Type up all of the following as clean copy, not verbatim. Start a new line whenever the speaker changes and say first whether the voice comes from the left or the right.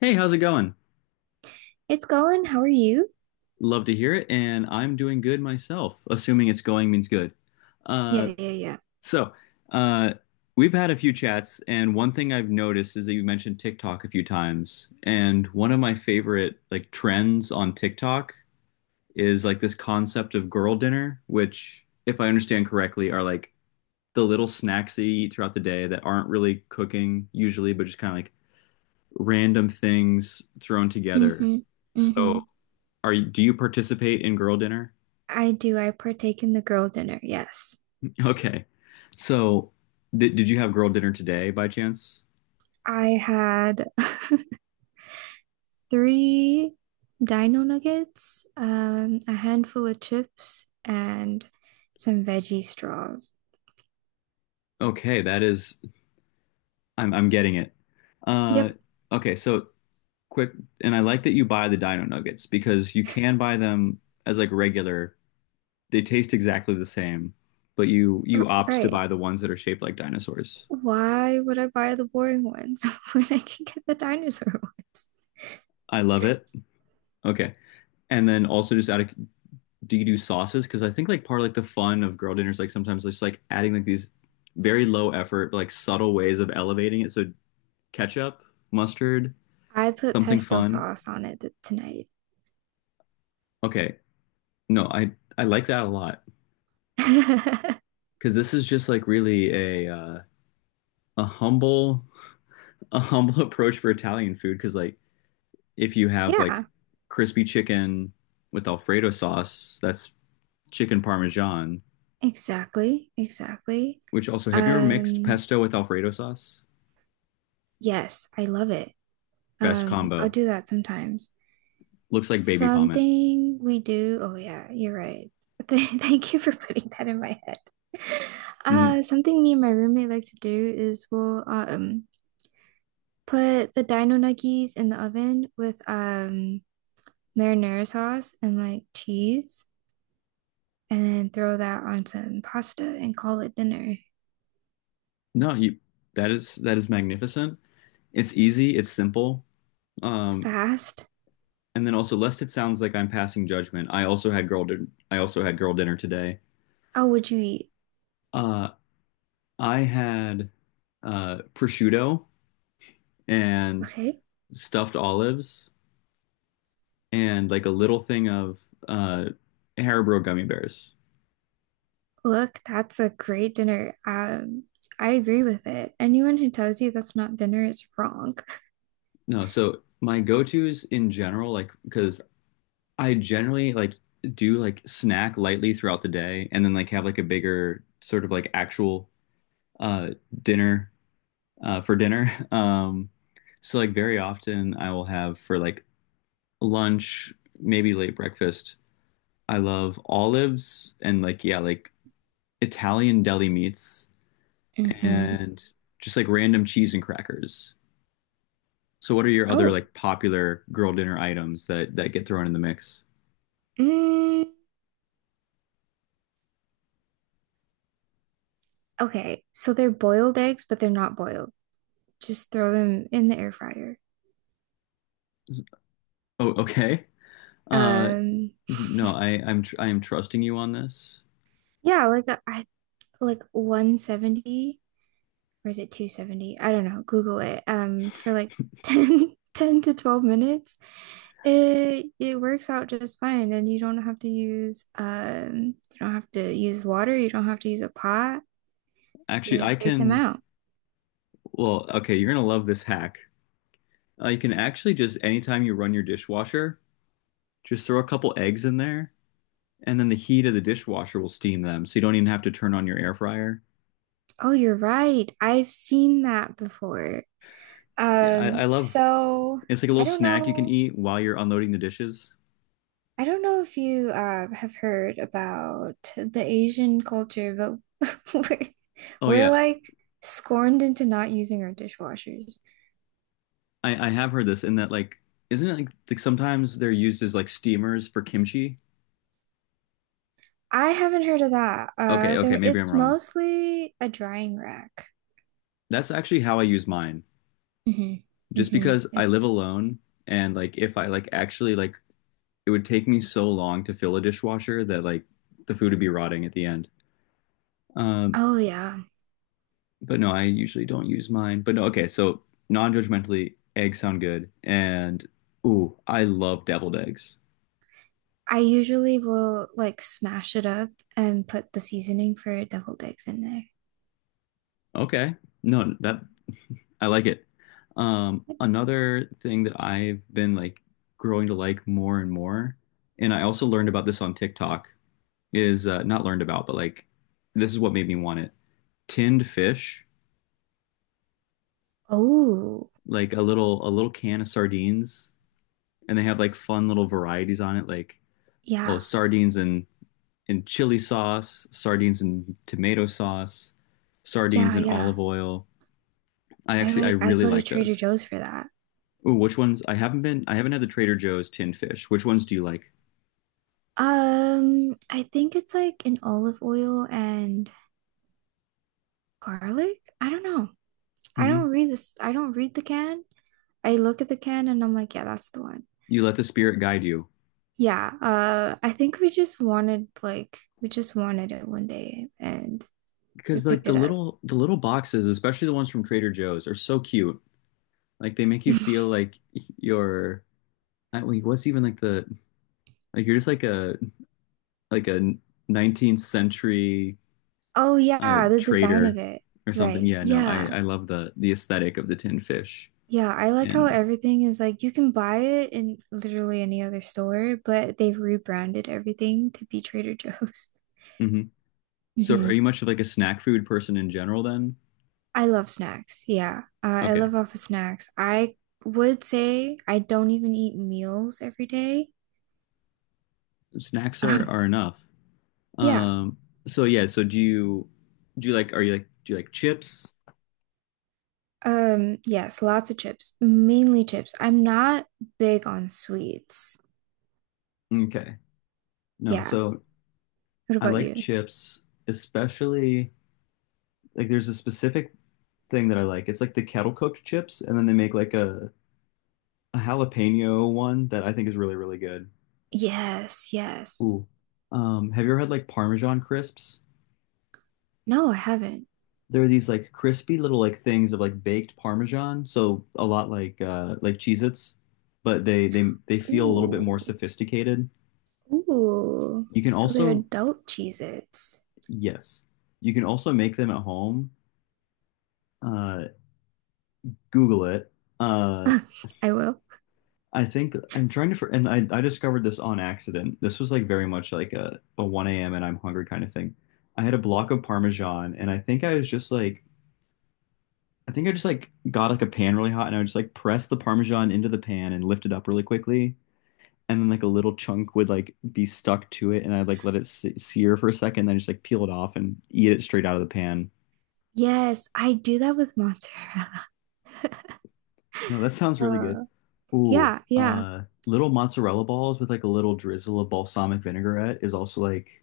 left: Hey, how's it going?
right: It's going. How are you?
left: Love to hear it, and I'm doing good myself, assuming it's going means good. Uh,
right: Yeah, yeah, yeah.
left: so, uh, we've had a few chats, and one thing I've noticed is that you mentioned TikTok a few times, and one of my favorite like trends on TikTok is like this concept of girl dinner, which, if I understand correctly, are like the little snacks that you eat throughout the day that aren't really cooking usually, but just kind of like random things thrown together.
right: Mm-hmm. Mm-hmm.
left: So. Are you, do you participate in girl dinner?
right: I do. I partake in the girl dinner. Yes.
left: Okay. So, did you have girl dinner today by chance?
right: I had three dino nuggets, a handful of chips, and some veggie straws.
left: Okay, that is I'm getting it. Uh
right: Yep,
left: okay, so quick and I like that you buy the dino nuggets because you can buy them as like regular. They taste exactly the same, but you opt to
right: right.
left: buy the ones that are shaped like dinosaurs.
right: Why would I buy the boring ones when I can get the dinosaur ones?
left: I love it. Okay. And then also just out of do you do sauces? Because I think like part of like the fun of girl dinners like sometimes just like adding like these very low effort but like subtle ways of elevating it. So ketchup, mustard,
right: I put
left: something
right: pesto
left: fun.
right: sauce on it tonight.
left: Okay, no, I like that a lot because this is just like really a uh, a humble a humble approach for Italian food. Because like if you have like
right: Yeah.
left: crispy chicken with Alfredo sauce, that's chicken parmesan.
right: Exactly, exactly.
left: Which also, have you ever mixed
right: Um,
left: pesto with Alfredo sauce?
right: yes, I love it.
left: Best
right: I'll
left: combo.
right: do that sometimes.
left: Looks like baby vomit.
right: Something we do, oh yeah, you're right. Thank you for putting that in my head.
left: Mhm.
right: Something me and my roommate like to do is we'll put the dino nuggies in the oven with marinara sauce and like cheese, and then throw that on some pasta and call it dinner.
left: No, you that is magnificent. It's easy, it's simple.
right: It's
left: Um,
right: fast.
left: and then also lest it sounds like I'm passing judgment. I also had girl din I also had girl dinner today.
right: Oh, would you eat?
left: Uh, I had prosciutto and
right: Okay.
left: stuffed olives and like a little thing of uh Haribo gummy bears.
right: Look, that's a great dinner. I agree with it. Anyone who tells you that's not dinner is wrong.
left: No, so my go-tos in general, like because I generally like do like snack lightly throughout the day and then like have like a bigger sort of like actual uh, dinner for dinner. So like very often I will have for like lunch, maybe late breakfast. I love olives and like yeah, like Italian deli meats
right: Mm-hmm.
left: and just like random cheese and crackers. So what are your other
right: Oh,
left: like popular girl dinner items that get thrown in the mix?
right: mm, okay. So they're boiled eggs, but they're not boiled. Just throw them in the air fryer.
left: Oh, okay. Uh,
right: Um,
left: no, I I'm tr I am trusting you on this.
right: yeah, like I like 170, or is it 270? I don't know. Google it. For like 10, 10 to 12 minutes, it works out just fine. And you don't have to use you don't have to use water, you don't have to use a pot. You
left: Actually, I
right: just take them
left: can.
right: out.
left: Well, okay, you're gonna love this hack. You can actually just anytime you run your dishwasher, just throw a couple eggs in there, and then the heat of the dishwasher will steam them, so you don't even have to turn on your air fryer.
right: Oh, you're right. I've seen that before.
left: Yeah, I
right: Um,
left: love
right: so
left: it's like a
right: I
left: little
right: don't
left: snack you can
right: know.
left: eat while you're unloading the dishes.
right: I don't know if you have heard about the Asian culture, but we're
left: Oh
right: we're
left: yeah,
right: like scorned into not using our dishwashers.
left: I have heard this in that like isn't it like sometimes they're used as like steamers for kimchi?
right: I haven't heard of that.
left: Okay, okay, maybe I'm
right: It's
left: wrong.
right: mostly a drying rack.
left: That's actually how I use mine.
right: Hmm.
left: Just
right: Hmm.
left: because I live alone and like if I like actually like it would take me so long to fill a dishwasher that like the food would be rotting at the end. Um,
right: Oh yeah.
left: but no, I usually don't use mine. But no, okay, so non-judgmentally, eggs sound good. And ooh, I love deviled eggs.
right: I usually will like smash it up and put the seasoning for deviled eggs in there.
left: Okay. No, that I like it. Another thing that I've been like growing to like more and more, and I also learned about this on TikTok, is not learned about, but like this is what made me want it. Tinned fish,
right: Oh,
left: like a little can of sardines, and they have like fun little varieties on it, like oh,
right: yeah,
left: sardines and in chili sauce, sardines and tomato sauce, sardines
right: yeah,
left: and
right: yeah.
left: olive oil.
right: I
left: I
right: like, I
left: really
right: go to
left: like
right: Trader
left: those.
right: Joe's for that.
left: Ooh, which ones? I haven't had the Trader Joe's tin fish. Which ones do you like?
right: I think it's like an olive oil and garlic. I don't know. I
left: Hmm.
right: don't read this. I don't read the can. I look at the can and I'm like, yeah, that's the one.
left: You let the spirit guide you.
right: Yeah. I think we just wanted it one day and we
left: Because like
right: picked it up.
left: the little boxes, especially the ones from Trader Joe's, are so cute. Like they make you feel like you're I, wait, what's even like the like you're just like a 19th century
right: Oh yeah, the design of
left: trader
right: it.
left: or something.
right: Right.
left: Yeah, no,
right: Yeah.
left: I love the aesthetic of the tin fish.
right: Yeah, I like how
left: And
right: everything is like you can buy it in literally any other store, but they've rebranded everything to be Trader Joe's.
left: hmm. So are
right: Mhm.
left: you much of like a snack food person in general then?
right: I love snacks. Yeah. I
left: Okay.
right: live off of snacks. I would say I don't even eat meals every day.
left: Snacks
right: Um,
left: are enough.
right: yeah.
left: Um so yeah, so do you are you like do you like chips?
right: Yes, lots of chips, mainly chips. I'm not big on sweets.
left: Okay. No,
right: Yeah.
left: so
right: What
left: I
right: about
left: like
right: you?
left: chips, especially like there's a specific thing that I like. It's like the kettle cooked chips and then they make like a jalapeno one that I think is really really good.
right: Yes, yes.
left: Ooh. Have you ever had like Parmesan crisps?
right: No, I haven't.
left: There are these like crispy little like things of like baked Parmesan, so a lot like Cheez-Its, but they feel a little bit more
right: Ooh.
left: sophisticated.
right: Ooh.
left: You can
right: So they're
left: also
right: adult Cheez-Its.
left: yes, you can also make them at home. Uh, Google it. Uh,
right: I will.
left: I think I'm trying to for, and I discovered this on accident. This was like very much like a 1 a.m. and I'm hungry kind of thing. I had a block of Parmesan, and I think I was just like. I think I just like got like a pan really hot and I would just like press the Parmesan into the pan and lift it up really quickly and then like a little chunk would like be stuck to it, and I'd like let it sear for a second, then just like peel it off and eat it straight out of the pan.
right: Yes, I do that with mozzarella.
left: No, that sounds really good.
right: Uh,
left: Ooh,
right: yeah, yeah.
left: little mozzarella balls with like a little drizzle of balsamic vinaigrette is also like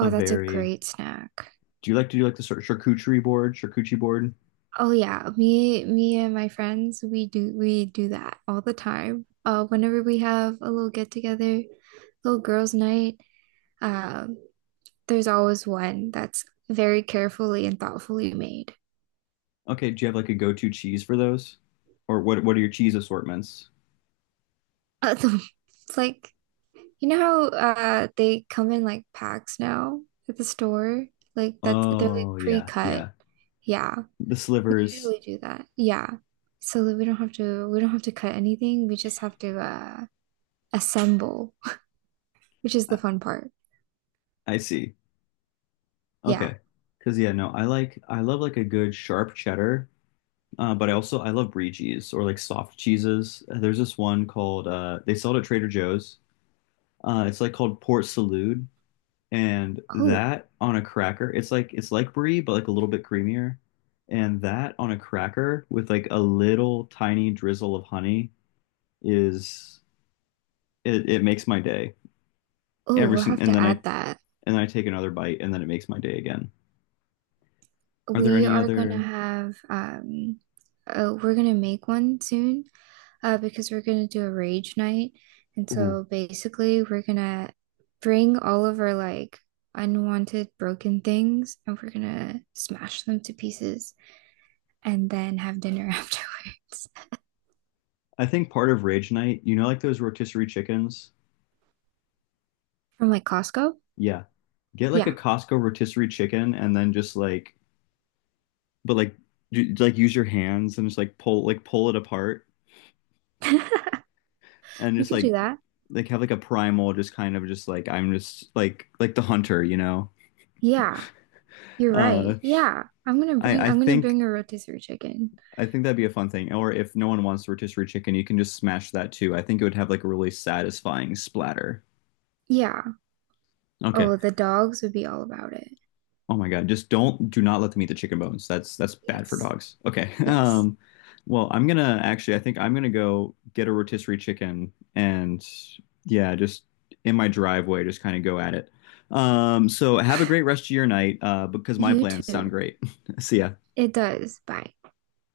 left: a
right: that's a
left: very.
right: great snack.
left: Do you like to do like the charcuterie board, charcuterie board?
right: Oh yeah, me and my friends, we do that all the time. Whenever we have a little get together, little girls' night, um, there's always one that's very carefully and thoughtfully made.
left: Okay, do you have like a go-to cheese for those? Or what are your cheese assortments?
right: Uh, the- it's like you know how they come in like packs now at the store, like that they're like
left: Oh, yeah,
right: pre-cut.
left: yeah.
right: Yeah,
left: The
right: we
left: slivers.
right: usually do that. Yeah, so that we don't have to cut anything. We just have to assemble, which is the
left: I,
right: fun part.
left: I see.
right: Yeah.
left: Okay. Cause yeah, no, I like I love like a good sharp cheddar, but I also I love brie cheese or like soft cheeses. There's this one called they sell it at Trader Joe's. It's like called Port Salut, and
right: Oh,
left: that on a cracker, it's like brie but like a little bit creamier, and that on a cracker with like a little tiny drizzle of honey is it, it makes my day
right: oh,
left: every
right: we'll
left: single.
right: have to add that.
left: And then I take another bite, and then it makes my day again. Are there
right: We
left: any
right: are gonna
left: other?
right: have we're gonna make one soon because we're gonna do a rage night. And
left: Ooh.
right: so basically we're gonna bring all of our like unwanted broken things and we're gonna smash them to pieces and then have dinner afterwards.
left: I think part of Rage Night, you know, like those rotisserie chickens?
right: From like Costco?
left: Yeah. Get like a
right: Yeah.
left: Costco rotisserie chicken and then just like, but like, like use your hands and just like pull it apart and
right: We
left: just
right: could do that.
left: like have like a primal, just kind of just like, I'm just like the hunter, you know?
right: Yeah, you're
left: Uh,
right: right. Yeah.
left: I, I
right: I'm gonna
left: think,
right: bring a rotisserie chicken.
left: I think that'd be a fun thing. Or if no one wants rotisserie chicken, you can just smash that too. I think it would have like a really satisfying splatter.
right: Yeah.
left: Okay.
right: Oh, the dogs would be all about it.
left: Oh my God, just don't do not let them eat the chicken bones. That's bad for
right: Yes.
left: dogs. Okay.
right: Yes.
left: Well, I think I'm gonna go get a rotisserie chicken and yeah, just in my driveway, just kind of go at it. So have a great rest of your night, because my
right: You
left: plans sound
right: too.
left: great. See ya.
right: It does. Bye.